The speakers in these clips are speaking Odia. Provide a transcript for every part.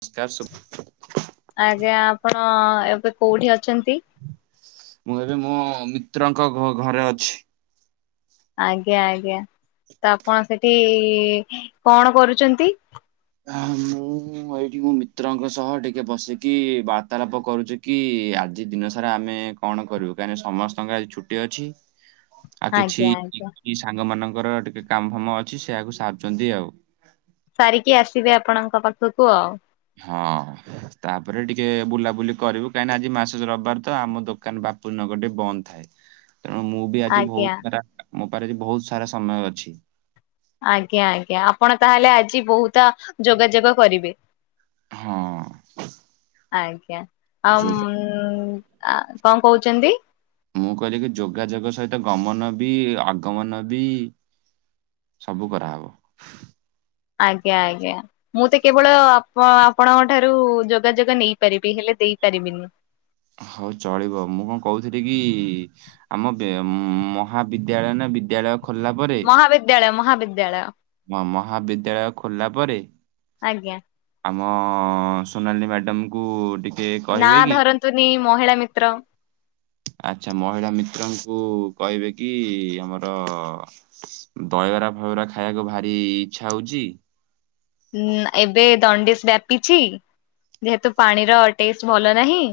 ନମସ୍କାର ଶୁ ଆଜ୍ଞା ଆପଣ ଏବେ କୋଉଠି ଅଛନ୍ତି? ମୁଁ ଏବେ ମୋ ମିତ୍ରଙ୍କ ଘ- ଘରେ ଅଛି। ଆଜ୍ଞା ଆଜ୍ଞା ତ ଆପଣ ସେଠି କଣ କରୁଚନ୍ତି? ହେ ମୁଁ ଏଇଠି ମୋ ମିତ୍ରଙ୍କ ସହ ଟିକେ ବସିକି ବାର୍ତ୍ତାଳାପ କରୁଚି କି ଆ ଆଜି ଦିନ ସାରା ଆମେ କଣ କରିବୁ କାହିଁକି ନା ସମସ୍ତଙ୍କର ଆଜି ଛୁଟି ଅଛି। ଆଉ ଆଜ୍ଞା କିଛି ଆଜ୍ଞା କି-କି-ସାଙ୍ଗ ମାନଙ୍କର ଟିକେ କାମ ଫାମ ଅଛି ସେଇଆକୁ ସାରୁଚନ୍ତି ଆଉ। ସାରିକି ଆସିବେ ଆପଣଙ୍କ ପାଖକୁ ଆଉ। ହଁ ତାପରେ ଟିକେ ବୁଲାବୁଲି କରିବୁ କାହିଁକି ନା ଆଜି ମାସ ରବବାର ତ ଆମ ଦୋକାନ ବା ଆପୁ ନଗର ଟି ବନ୍ଦ ଥାଏ। ତେଣୁ ମୁଁ ବି ଆଜି ଆଜ୍ଞା ବହୁତ ସାରା ମୋ ପାରେ ଆଜି ବହୁତ ସାରା ସମୟ ଅଛି। ଆଜ୍ଞା, ଆଜ୍ଞା ଆପଣ ତାହେଲେ ଆଜି ବହୁତ ଯୋଗାଯୋଗ କରିବେ? ହଁ। ଆଜ୍ଞା ଆଉ ଯୋଉ ମୁ, ଉଁ, ଆ, କଣ କହୁଚନ୍ତି? ମୁଁ କହିଲି କି ଯୋଗାଯୋଗ ସହିତ ଗମନ ବି, ଆଗମନ ବି ସବୁ କରାହବ। ଆଜ୍ଞା, ଆଜ୍ଞା ମୁଁ ତ କେବଳ ଆପ ଆପଣଙ୍କ ଠାରୁ ଯୋଗାଯୋଗ ନେଇପାରିବି। ହେଲେ ଦେଇପାରିବିିନି। ହଉ ଚଳିବ ମୁଁ କଣ କହୁଥିଲି କି ଆମ ବେ- ମହାବିଦ୍ୟାଳୟ ନା ବିଦ୍ୟାଳୟ ମହାବିଦ୍ୟାଳୟ, ମହାବିଦ୍ୟାଳୟ। ମ-ମହାବିଦ୍ୟାଳୟ ଖୋଲିଲା ପରେ ଆଜ୍ଞା। ଆମ ସୋନାଲି ମ୍ୟାଡ଼ାମ୍ କୁ ଟି ନା ଧରନ୍ତୁନି ମହିଳା ମିତ୍ର। ଆଚ୍ଛା ମହିଳା ମିତ୍ରଙ୍କୁ କହିବେ କି ଆମର ଦ ଦହିବରା ଫହିବରା ଖାଇବାକୁ ଭାରି ଇଚ୍ଛା ହଉଚି। ଉଁ, ଏବେ ଦଣ୍ଡିସ୍ ବ୍ୟାପିଛି, ଯେହେତୁ ପାଣିର ଟେଷ୍ଟ ଭଲ ନାହିଁ।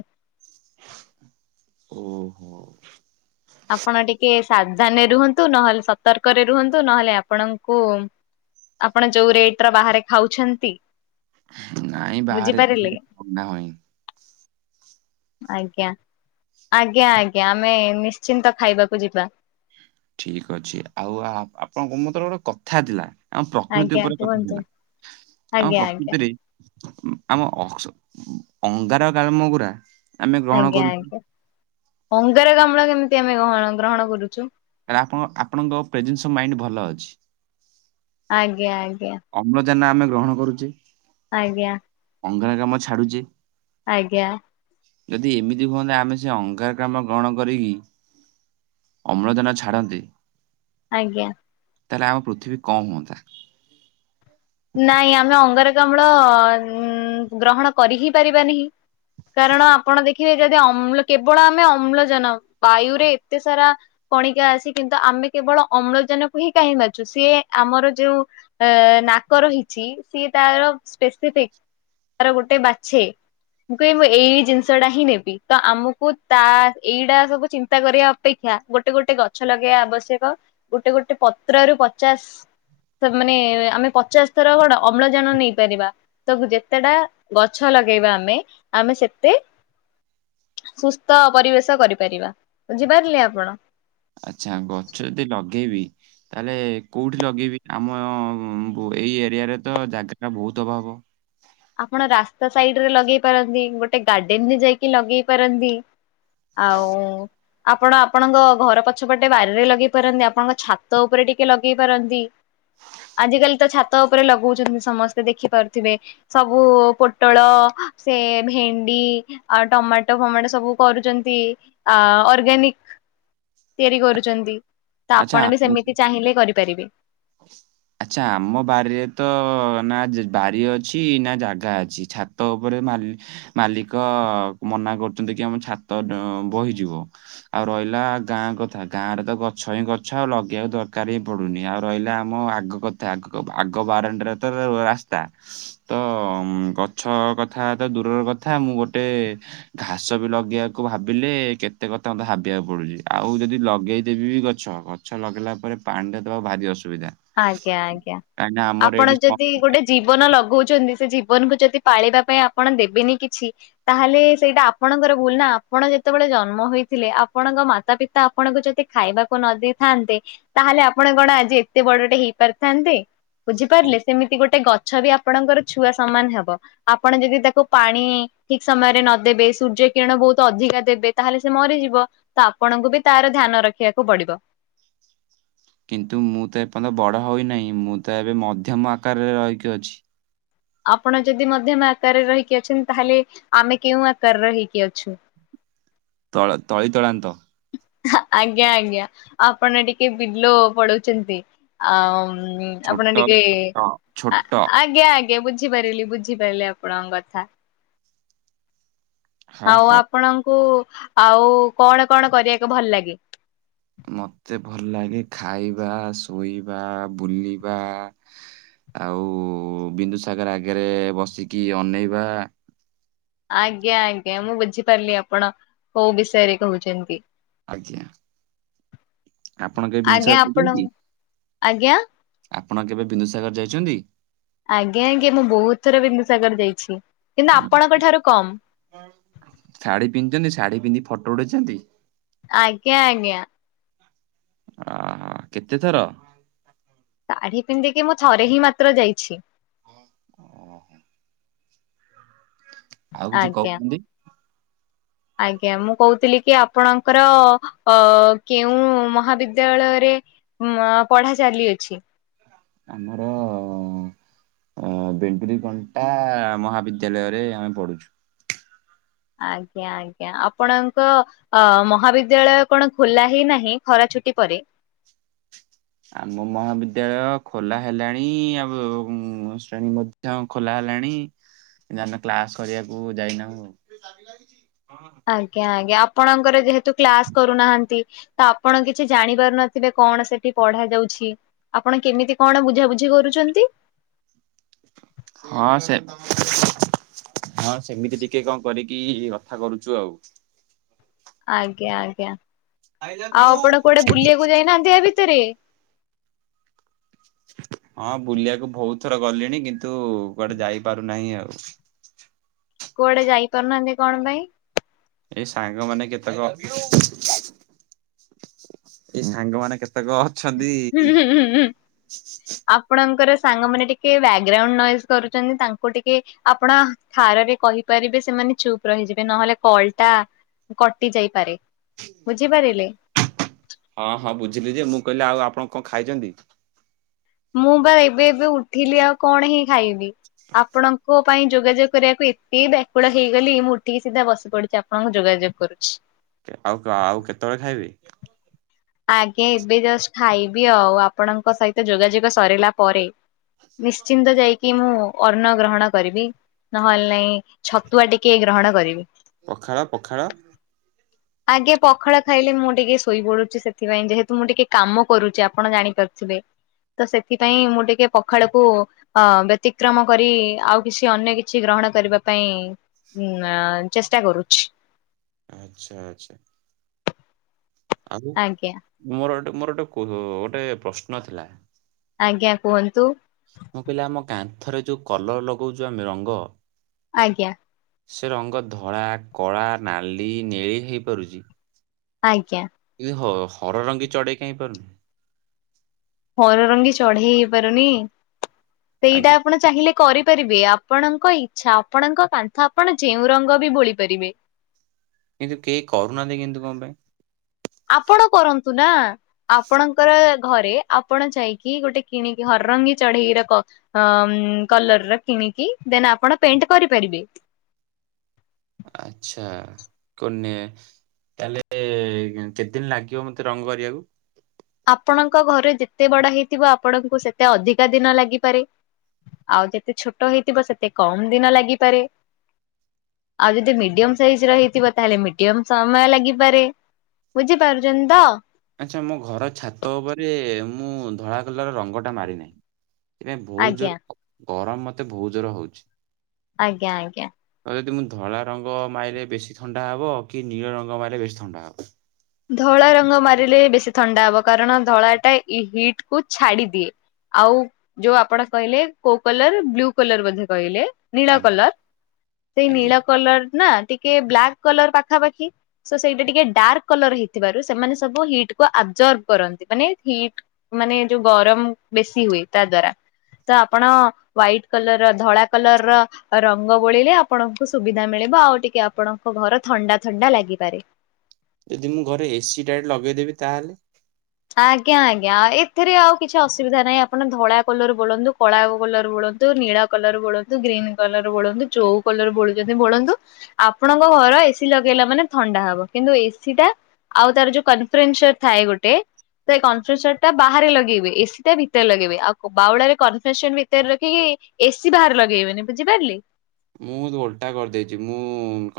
ଓହୋ! ଆପଣ ଟିକେ ସାବଧାନରେ ରୁହନ୍ତୁ। ନହେଲେ ସତର୍କରେ ରୁହନ୍ତୁ। ନହେଲେ ଆପଣଙ୍କୁ ଆପଣ ଯୋଉ ରେଟ୍ ର ବାହାରେ ଖାଉଛନ୍ତି ନାଇଁ ବାହାରେ ବୁଝିପାରିଲେ [unintelligible] ଆଜ୍ଞା, ଆଜ୍ଞା, ଆଜ୍ଞା, ଆମେ ନିଶ୍ ଚିନ୍ତ ଖାଇବାକୁ ଯିବା। ଠିକ ଅଛି ଆଉ ଆ, ଆପଣଙ୍କୁ ମୁଁ ତୋର ଗୋଟେ କଥା ଥିଲା। ଆମ ପ୍ରକୃତି ଆଜ୍ଞା ଉପରେ କଥା କୁହନ୍ତୁ ଥିଲା। ଆମ ଆଜ୍ଞା ଆଜ୍ଞା ଆଜ୍ଞା ପ୍ରକୃତିରେ ଆମ ଅଙ୍ଗାରକାମ୍ଳ [inaudible] ଆଜ୍ଞା କରୁଛୁ ଆଜ୍ଞା ଅଙ୍ଗାରକାମ୍ଳ କେମିତି ଆମେ ଗଣ ଗ୍ରହଣ କରୁଛୁ ଲେ ଆପ ଆପଣଙ୍କ ପ୍ରେଜେନ୍ସ ଅଫ ମାଇଣ୍ଡ ଭଲ ଅଛି। ଆଜ୍ଞା ଆଜ୍ଞା ଅମ୍ଳଜାନ ଆମେ ଗ୍ରହଣ କରୁଛେ ଆଜ୍ଞା ଅଙ୍ଗାରକାମ୍ଳ ଛାଡୁଛେ ଆଜ୍ଞା ଯଦି ଏମିତି ହୁଅନ୍ତତା ଆମେ ସେ ଅଙ୍ଗାରକାମ୍ଳ ଗ୍ରହଣ କରିକି ଅମ୍ଳଜାନ ଛାଡନ୍ତେ ଆଜ୍ଞା ତାହେଲେ ଆମ ପୃଥିବୀ କଣ ହୁଅନ୍ତା। ନାଇଁ ଆମେ ଅଙ୍ଗାରକାମ୍ଳ ଗ୍ରହଣ କରି ହିଁ ପାରିବାନହିଁ କାରଣ ଆପଣ ଦେଖି ଦେଖିବେ ଯଦି ଅମ୍ କେବଳ ଆମେ ଅମ୍ଳଜାନ ବାୟୁ ରେ ଏତେ ସାରା କଣିକା ଅଛି କିନ୍ତୁ ଆମେ ଆମେ କେବଳ ଅମ୍ଳଜାନକୁ ହିଁ କାହିଁ ବାଛୁ ସିଏ ଆମର ଯୋଉ ନାକ ରହିଛି ସିଏ ତାର ସ୍ପେସିଫିକ ତାର ଗୋଟେ ବାଛେ ମୁଁ କଇବି ଏଇ ଏଇ ଜିନିଷ ଟା ହିଁ ନେବି, ତ ଆମକୁ ତା ଏଇଟା ସବୁ ଚିନ୍ତା କରିବା ଅପେକ୍ଷା ଗୋଟେ ଗୋଟେ ଗଛ ଲଗେଇବା ଆବଶ୍ୟକ ଗୋଟେ ଗୋଟେ ପତ୍ର ରୁ ପଚାଶ ମାନେ ଆମେ ପଚାଶ ଥର କଣ ଅମ୍ଳଜାନ ନେଇପାରିବା ତ ଯେତେଟା ଗଛ ଲଗେଇବା ଆମେ, ଆମେ ସେତେ ସୁସ୍ଥ ପରିବେଶ କରିପାରିବା, ବୁଝିପାରିଲେ ଆପଣ ଆଚ୍ଛା ଗଛ ଯଦି ଲଗେଇବି ତାହେଲେ କୋଉଠି ଲଗେଇବି ଆମ ଏଇ ଏରିଆରେ ତ ଜାଗା ବହୁତ ଅଭାବ ଆପଣ ରାସ୍ତା ସାଇଡରେ ଲଗେଇ ପାରନ୍ତି ଗୋଟେ ଗାର୍ଡେନ ରେ ଯାଇକି ଲଗେଇ ପାରନ୍ତି ଆଉ ଆପଣ ଆପଣଙ୍କ ଘର ପଛପଟେ ବାରିରେ ଲଗେଇ ପାରନ୍ତି ଆପଣଙ୍କ ଛାତ ଉପରେ ଟିକେ ଲଗେଇ ପାରନ୍ତି ଆଜିକାଲି ତ ଛାତ ଉପରେ ଲଗଉଛନ୍ତି ସମସ୍ତେ ଦେଖିପାରୁଥିବେ ସବୁ ପୋଟଳ ସେ ଭେଣ୍ଡି ଆଉ ଟମାଟୋ ଫମାଟୋ ସବୁ କରୁଛନ୍ତି ଅର୍ଗାନିକ ତିଆରି କରୁଛନ୍ତି। ତ ଆପଣ ବି ସେମିତି ଚାହିଁଲେ କରିପାରିବେ। ହ। [inaudible] ଆଚ୍ଛା ଆମ ବାରିରେ ତ ନା ବାରି ଅଛି ନା ଜାଗା ଅଛି ଛାତ ଉପରେ ମାଲିକ ମନା କରୁଛନ୍ତି କି ଆମ ଛାତ ବହିଯିବ ଆଉ ରହ ହେଲା ଗାଁ କଥା ଗାଁ ରେ ତ ଗଛ ହିଁ ଗଛ ଆଉ ଲଗେଇବାକୁ ଦରକାର ହିଁ ପଡୁନି ଆଉ ରହିଲା ଆମ ଆଗ କଥାଗ ଆଗ ବାରଣ୍ଡାରେ ତ ରାସ୍ତା ତ ଗଛ କଥା ତ ଦୂରର କଥା ମୁଁ ଗୋଟେ ଘାସ ବି ଲଗେଇବାକୁ ଭାବିଲେ କେତେ ଏତେ କଥା ମୋତେ ହାବିବାକୁ ପଡୁଛି ଆଉ ଯଦି ଲଗେଇଦେବି ବି ଗଛ ଗଛ ଲଗେଇଲା ପରେ ପାଣିଟା ଦେବା ଭାରି ଅସୁବିଧା ଆଜ୍ଞା ଆଜ୍ଞା କାହିଁକି ନା ଆମର ଆପଣ ଏଇଠି ସମ ଯଦି ଗୋଟେ ଜୀବନ ଲଗାଉଛନ୍ତି ସେ ଜୀବନକୁ ଯଦି ପାଳବା ପାଇଁ ଆପଣ ଦେବେନି କିଛି ତାହେଲେ ସେଇଟା ଆପଣଙ୍କର ଭୁଲ ନା। ଆପଣ ଯେତେବେଳେ ଜନ୍ମ ହୋଇଥିଲେ ଆପଣଙ୍କ ମାତା ପିତା ଆପଣଙ୍କୁ ଯଦି ଖାଇବାକୁ ନ ଦେଇେଇଥାନ୍ତେ ତା ତାହେଲେ ଆପଣ କଣ ଆଜି ଏତେ ବଡଟେ ହେଇପାରିଥାନ୍ତେ, କି- ବୁଝିପାରିଲେ ସେମିତି ଗୋଟେ ଗ ଗଛ ବି ଆପଣଙ୍କର ଛୁଆ ସମାନ ହବ ଆପଣ ଯଦି ତାକୁ ପାଣି ଠିକ ସମୟରେ ନଦବେ ସୂର୍ଯ୍ୟ କିଣ ବହୁତ ଅଧିକା ଦେବେ ତାହେଲେ ସେ ମରିଯିବ ତ ଆପଣଙ୍କୁ ବି ତାର ଧ୍ୟାନ ରଖିବାକୁ ପଡିବ। [unintelligible] କିନ୍ତୁ ମୁଁ ତ ଏପର୍ଯ୍ୟନ୍ତ ବଡ ହଉନାହିଁ ମୁଁ ତ ଏବେ ମଧ୍ୟମ ଆକାରରେ ରହିକି ଅଛି। ଆପଣ ଯଦି ମଧ୍ୟମା ଆକାରରେ ରହିକି ଅଛନ୍ତି, ତାହେଲେ ଆମେ କେଉଁ ଆକାରରେ ହେଇକି ଅଛୁ? ତଳ ତଳିତଳାନ୍ତ ଆଜ୍ଞା ଆଜ୍ଞା ଆପଣ ଟିକେ ବିଲୋ ପଡଉଛନ୍ତି ଆ ହୁଁ ଛୋଟ ଆପଣ ଟିକେ ଛୋଟ ଛୋଟ ଆଜ୍ଞା ଆଜ୍ଞା ଆଜ ବୁଝିପାରିଲି ବୁଝିପାରିଲି ଆପଣଙ୍କ କଥା। ହଁ ଆଉ ହଁ। ଆପଣଙ୍କୁ ଆଉ କଣ କଣ କରିବାକୁ ଭଲ ଲାଗେ? ମତେ ଭଲ ଲାଗେ ଖାଇବା, ଶୋଇବା, ବୁଲିବା। ଆଉ ବିନ୍ଦୁ ସାଗର ଆଗରେ ବସିକି ଅନେଇବା। ଆଜ୍ଞା ଆଜ୍ଞା ମୁଁ ବୁଝିପାରିଲି ଆପଣ କୋଉ ବିଷୟରେ କହୁଛନ୍ତି। ଆଜ୍ଞା। ଆପଣ କେ ଜିନଷ ଆଜ୍ଞା ଆପଣ ଆଛନ୍ତି। ଆଜ୍ଞା ଆପଣ କେବେ ବିନ୍ଦୁସାଗର ଯାଇଛନ୍ତି? ଆଜ୍ଞା ଆଜ୍ଞା ମୁଁ ବହୁତ ଥର ବିନ୍ଦୁସାଗର ଯାଇଛି। କିନ୍ତୁ ଉଁ, ଆପଣଙ୍କ ଠାରୁ କମ୍। ଶାଢୀ ପିନ୍ଧିଛନ୍ତି ଶାଢୀ ପିନ୍ଧି ଫଟୋ ଉଠେଇଛନ୍ତି? ଆଜ୍ଞ ଆଜ୍ଞା। ଅହୋ କେତେଥର? ଶାଢୀ ପିନ୍ଧିକି ମୁଁ ଥରେ ହିଁ ମାତ୍ର ଯାଇଛି। ଓହୋ। ଆଉ କିଛି ଆଜ୍ଞା। କହୁଛନ୍ତି? ଆଜ୍ଞା ମୁଁ କହୁଥିଲି କି ଆପଣଙ୍କର ଅ କେଉଁ ମହାବିଦ୍ୟାଳୟରେ ଉଁ ପଢା ଚାଲିଅଛି? ଆମର ଅ ଅ ବେଣ୍ଡୁରି କଣ୍ଟା ମହାବିଦ୍ୟାଳୟରେ ଆମେ ପଢୁଛୁ। ଆଜ୍ଞା ଆଜ୍ଞା ଆପଣଙ୍କ ତ ମହାବିଦ୍ୟାଳୟ କଣ ଖୋଲା ହି ନାହିଁ ଖରା ଛୁଟି ପରେ? ଆମ ମହାବିଦ୍ୟାଳୟ ଖୋଲା ହେଲାଣି ଆଉ ଶ୍ରେଣୀ ମଧ୍ୟ ଖୋଲା ଲାଣି କ୍ଲାସ କରିବାକୁ ଯାଇନାହୁଁ। ଆଜ୍ଞା ଆଜ୍ଞା ଆପଣଙ୍କର ଯେହେତୁ କ୍ଲାସ କରୁନାହାନ୍ତି। ତ ଆପଣ କିଛି ଜାଣି ପାରୁନଥିବେ କଣ ସେଠି ପଢା ଯାଉଛି। ଆପଣ କେମିତି କଣ ବୁଝାବୁଝି କରୁଛନ୍ତି? ହଁ ସେ। [inaudible] ହଁ ସେମିତି ଟିକେ କଣ କରିକି କଥା କରୁଛୁ ଆଉ। ଆଜ୍ଞା ଆଜ୍ଞା ଆଉ ଆପଣ କୁଆଡେ ବୁଲିବାକୁ ଯାଇନାହାନ୍ତି ୟା ଭି ତରେ? ହଁ ବୁଲିବାକୁ ବହୁତ ଥର ଗଲିଣି କିନ୍ତୁ କୁଆଡେ ଯାଇପାରୁନାହିଁ ଆଉ। କୁଆଡେ ଯାଇପାରୁନାହାନ୍ତି କଣ ପାଇଁ? ଏଇ ସାଙ୍ଗମାନେ କେତେକ ଏଇ ସାଙ୍ଗମାନେ କେତେକ ଅଛନ୍ତି। ହୁଁ ହୁଁ ହୁଁ ସାଙ୍ଗ ମାନ ଟିକେ ବ୍ୟାଗ୍ରାଉଣ୍ଡ ନୋଇଯ କରୁଛନ୍ତି ତାଙ୍କୁ ଟିକେ ଆପଣ ଠାରରେ କହିପାରିବେ ସେମାନେ ମାନେ ଚୁପ୍ ରହିଯିବେ ନହେଲେ କଲଟା କଟି ଯାଇପାରେ। ବୁଝି ପାରିଲେ? ହଁ ହଁ ବୁଝିଲି ଯେ ମୁଁ କହିଲି ଆଉ ଆପଣ କଣ ଖାଇଛନ୍ତି? ମୁଁ ବା ଏବେ ଏବେ ଉଠିଲି ଆଉ କଣ ହିଁ ଖାଇବି? ଆପଣଙ୍କ ପାଇଁ ଯୋଗାଯୋଗ କରିବାକୁ ଏତେ ବ୍ୟାକୁଳ ହେଇଗଲି ମୁଁ ଉଠିକି ସିଧା ବସି ପଡିଛି ଆପଣଙ୍କ ଯୋଗା ଯୋଗ କରୁଛି। ଆଉ ଆଉ କେତେବେଳେ ଖାଇବେ? ଆଜ୍ଞା ଏବେ ଜଷ୍ଟ ଖାଇବି ଆଉ ଆପଣଙ୍କ ସହିତ ଯୋଗାଯୋଗ ସରିଲା ପରେ। ନିଶ୍ଚିନ୍ତ ଯାଇକି ମୁଁ ଅନ୍ନ ଗ୍ରହଣ କରିବି ନହେଲେ ନାଇଁ ଛତୁଆ ଟିକେ ଗ୍ରହଣ କରିବି। ପଖାଳ, ପଖାଳ? ଆଜ୍ଞା ପଖାଳ ଖାଇଲେ ମୁଁ ଟିକେ ଶୋଇ ପଡୁଛି ସେ ସେଥିପାଇଁ ଯେହେତୁ ମୁଁ ଟିକେ କାମ କରୁଛି ଆପଣ ଜାଣିପାରୁଥିବେ। ତ ସେଥିପାଇଁ ମୁଁ ଟିକେ ପଖାଳକୁ ଅ ବ୍ୟତିକ୍ରମ କରି ଆଉ କିଛି ଅନ୍ୟ କିଛି ଗ୍ରହ ଗ୍ରହଣ କରିବା ପାଇଁ ଉ ଚେଷ୍ଟା କରୁଛି। ଆଛା ଆଛା। ଆଉ ଆଜ୍ଞା ମୋର ମୋର ଗୋଟେ ଗୋଟେ ପ୍ରଶ୍ନ ଥିଲା? ଆଜ୍ଞା କୁହନ୍ତୁ। ମୁଁ କହିଲି ଆମ କାନ୍ଥରେ ଯୋଉ କଲର ଲଗଉଚୁ ଆମେ ରଙ୍ଗ। ଆଜ୍ଞା। ସେ ରଙ୍ଗ ଧଳା କଳା ନାଲି ନେଳି ହେଇପାରୁଛି। ଆଜ୍ଞା। କିନ୍ତୁ ହ ହର ରଙ୍ଗୀ ଚଢେଇ କାହିଁ ପାରୁନି? ହର ରଙ୍ଗୀ ଚଢେଇ ହେଇପାରୁନି ସେଇଟା ଆଗେ ଆପଣ ଚାହିଁଲେ କରିପାରିବେ ଆପଣଙ୍କ ଇଚ୍ଛା ଆପଣଙ୍କ କାନ୍ଥ ଆପଣ ଯେଉଁ ରଙ୍ଗ ବି ବୋଳି ପାରିବେ। [inaudible] କିନ୍ତୁ କେଇ କରୁନାହାନ୍ତି କିନ୍ତୁ କଣ ପାଇଁ? ଆପଣ କରନ୍ତୁ ନା ଆପଣଙ୍କର ଘରେ ଆପଣ ଯାଇକି ଗୋଟେ କିଣିକି ହରରଙ୍ଗୀ ଚଢେଇ ର କ ଅ କଲର ର କିଣିକି ଦେନ୍ ଆପଣ ପେଣ୍ଟ କରିପାରିବେ। ଆଛା କନେ ତାହେଲେ କେତେଦିନ ଲାଗିବ ମତେ ରଙ୍ଗ କରିବାକୁ? ଆପଣଙ୍କ ଘରେ ଯେତେ ବଡ ହେଇଥିବ ଆପଣଙ୍କୁ ସେତେ ଅଧିକା ଦିନ ଲାଗିପାରେ। ଆଉ ଯେତେ ଛୋଟ ହେଇଥିବ ସେତେ କମ ଦିନ ଲାଗିପାରେ। ଆଉ ଯଦି ମିଡିୟମ ସାଇଜ ର ହେଇଥିବ ତାହେଲେ ମିଡିୟମ ସମୟ ଲାଗିପାରେ। ବୁଝିପାରୁଛନ୍ତି ତ? ଆଚ୍ଛା ମୋ ଘର ଛାତ ଉପରେ ମୁଁ ଧଳା କଲର ରଙ୍ଗଟା ମାରିନାହିଁ। ସେଥିପାଇଁ ବହୁତ ଆଜ୍ଞା ଜୋର ଗରମ ମତେ ବହୁତ ଜୋର ହଉଛି। ଆଜ୍ଞା ଆଜ୍ଞା। ଆଉ ଯଦି ମୁ ଧଳା ରଙ୍ଗ ମାରିଲେ ବେଶୀ ଥଣ୍ଡା ହବ କି ନୀଳ ରଙ୍ଗ ମାରିଲେ ବେଶୀ ଥଣ୍ଡା ହବ? ଧଳା ରଙ୍ଗ ମାରିଲେ ବେଶୀ ଥଣ୍ଡା ହବ କାରଣ ଧଳା ଟା ଇ ହିଟ୍ କୁ ଛାଡି ଦିଏ। ଆଉ ଯୋଉ ଆପଣ କହିଲେ କୋଉ କଲର ବ୍ଲୁ କଲର ବୋଧେ କହିଲେ। ନୀଳ ଆଜ୍ଞା କଲର ସେଇ ଆଜ୍ଞା ନୀଳ କଲର ନା ଟିକେ ବ୍ଲାକ୍ କଲର ପାଖାପାଖି ସୋ ସେଇଟା ଟିକେ ଡାର୍କ କଲର ହେଇଥିବାରୁ ସେମାନେ ସବୁ ହିଟ୍ କୁ ଆବଜର୍ବ କରନ୍ତି ମାନେ ହିଟ୍ ମାନେ ଯୋଉ ଗରମ ବେଶୀ ହୁଏ ତା ଦ୍ଵାରା। ତ ଆପଣ ହ୍ଵାଇଟ କଲରର ଧଳା କଲର ର ରଙ୍ଗ ବୋଳିଲେ ଆପଣଙ୍କୁ ସୁବିଧା ମିଳେ ଆଉ ଟିକେ ଆପଣଙ୍କ ଘର ଥଣ୍ଡା ଥଣ୍ଡା ଲାଗିପାରେ। ଯଦି ମୁଁ ଘରେ ଏସି ଟା ଏଟି ଲଗେଇଦେବି ତାହେଲେ ଆଜ୍ଞା ଆଜ୍ଞା ଏଥିରେ ଆଉ କିଛି ଅସୁବିଧା ନାହିଁ ଆପଣ ଧଳା କଲର ବୋଳନ୍ତୁ କଳା କଲର ବୋଳ କଲର ବୋଳନ୍ତୁ ଗ୍ରୀନ କଲର ବୋଳନ୍ତୁ ଯୋଉ କଲର ବୋଳୁଚନ୍ତି ବୋଳନ୍ତୁ ଆପଣଙ୍କ ଘ ଏସି ଲଗେଇଲା ମାନେ ଥଣ୍ଡା ହବ କିନ୍ତୁ ଏସି ଟା ଆଉ ତାର ଯୋଉ କନଫ୍ରେନ୍ସର ଥାଏ ଗୋଟେ ତ କନଫେସନ୍ ଟା ବାହାରେ ଲଗେଇବେି ଏସି ଟା ଭିତରେ ଲଗେଇବେି ଆଉ ବାଉଲାରେ କନଫେସନ୍ ଭିତରେ ରଖିକି ଏସି ବାହାରେ ଲଗେଇବେନି ବୁଝିପାରିଲେ। ମୁଁ ଓଲଟା କରିଦେଇଛି ମୁଁ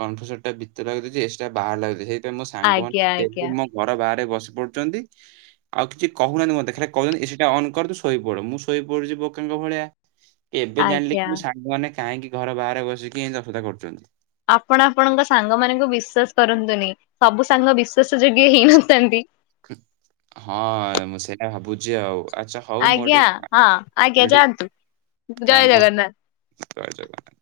କନଫେସନଟ ଟା ଭିତରେ ଲଗେଇଦେଇଚି ଏସି ଟା ବାହାର ଲଗେଇଦେଇଚି ଏ ତ ମୋ ଆଜ୍ଞା ସାଙ୍ଗମାନେ ଆଜ୍ଞା ମୋ ଘର ବାହାରେ ବସି କରୁଛନ୍ତି ଆଉ କିଛି କହୁନାହାନ୍ତି ମତେ ଖାଲି କହୁଚନ୍ତି ଏସି ଟା ଅନ କର ତୁ ଶୋଇ ପଡ ମୁଁ ଶୋଇ ପଡୁଚି ବୋକା ଙ୍ଗ ଭଳିଆ ଏବେ ଜାଣିଲେ ଆଜ୍ଞା କି ମୋ ସାଙ୍ଗମାନେ କାହିଁକି ଘର ବାହାରେ ବସିକି ଏଇ ଦଶରା କରୁଛନ୍ତି। ଆପଣ ଆପଣଙ୍କ ସାଙ୍ଗ ମାନଙ୍କୁ ବିଶ୍ୱାସ କରନ୍ତୁନି ସବୁ ସାଙ୍ଗ ବିଶ୍ଵାସ ଯୋଗ୍ୟ ହେଇନଥାନ୍ତି। ହଁ ମୁଁ ସେଇଟା ଭାବୁଛି ଆଉ ଆଚ୍ଛା ହଉ ମୋର ଆଜ୍ଞା ଟିକେ ହଁ ଆଜ୍ଞା ମୋର ଟିକେ ଯାଆନ୍ତୁ। ଜୟ କାମ ଜଗନ୍ନାଥ। ଜୟଜଗନ୍ନାଥ।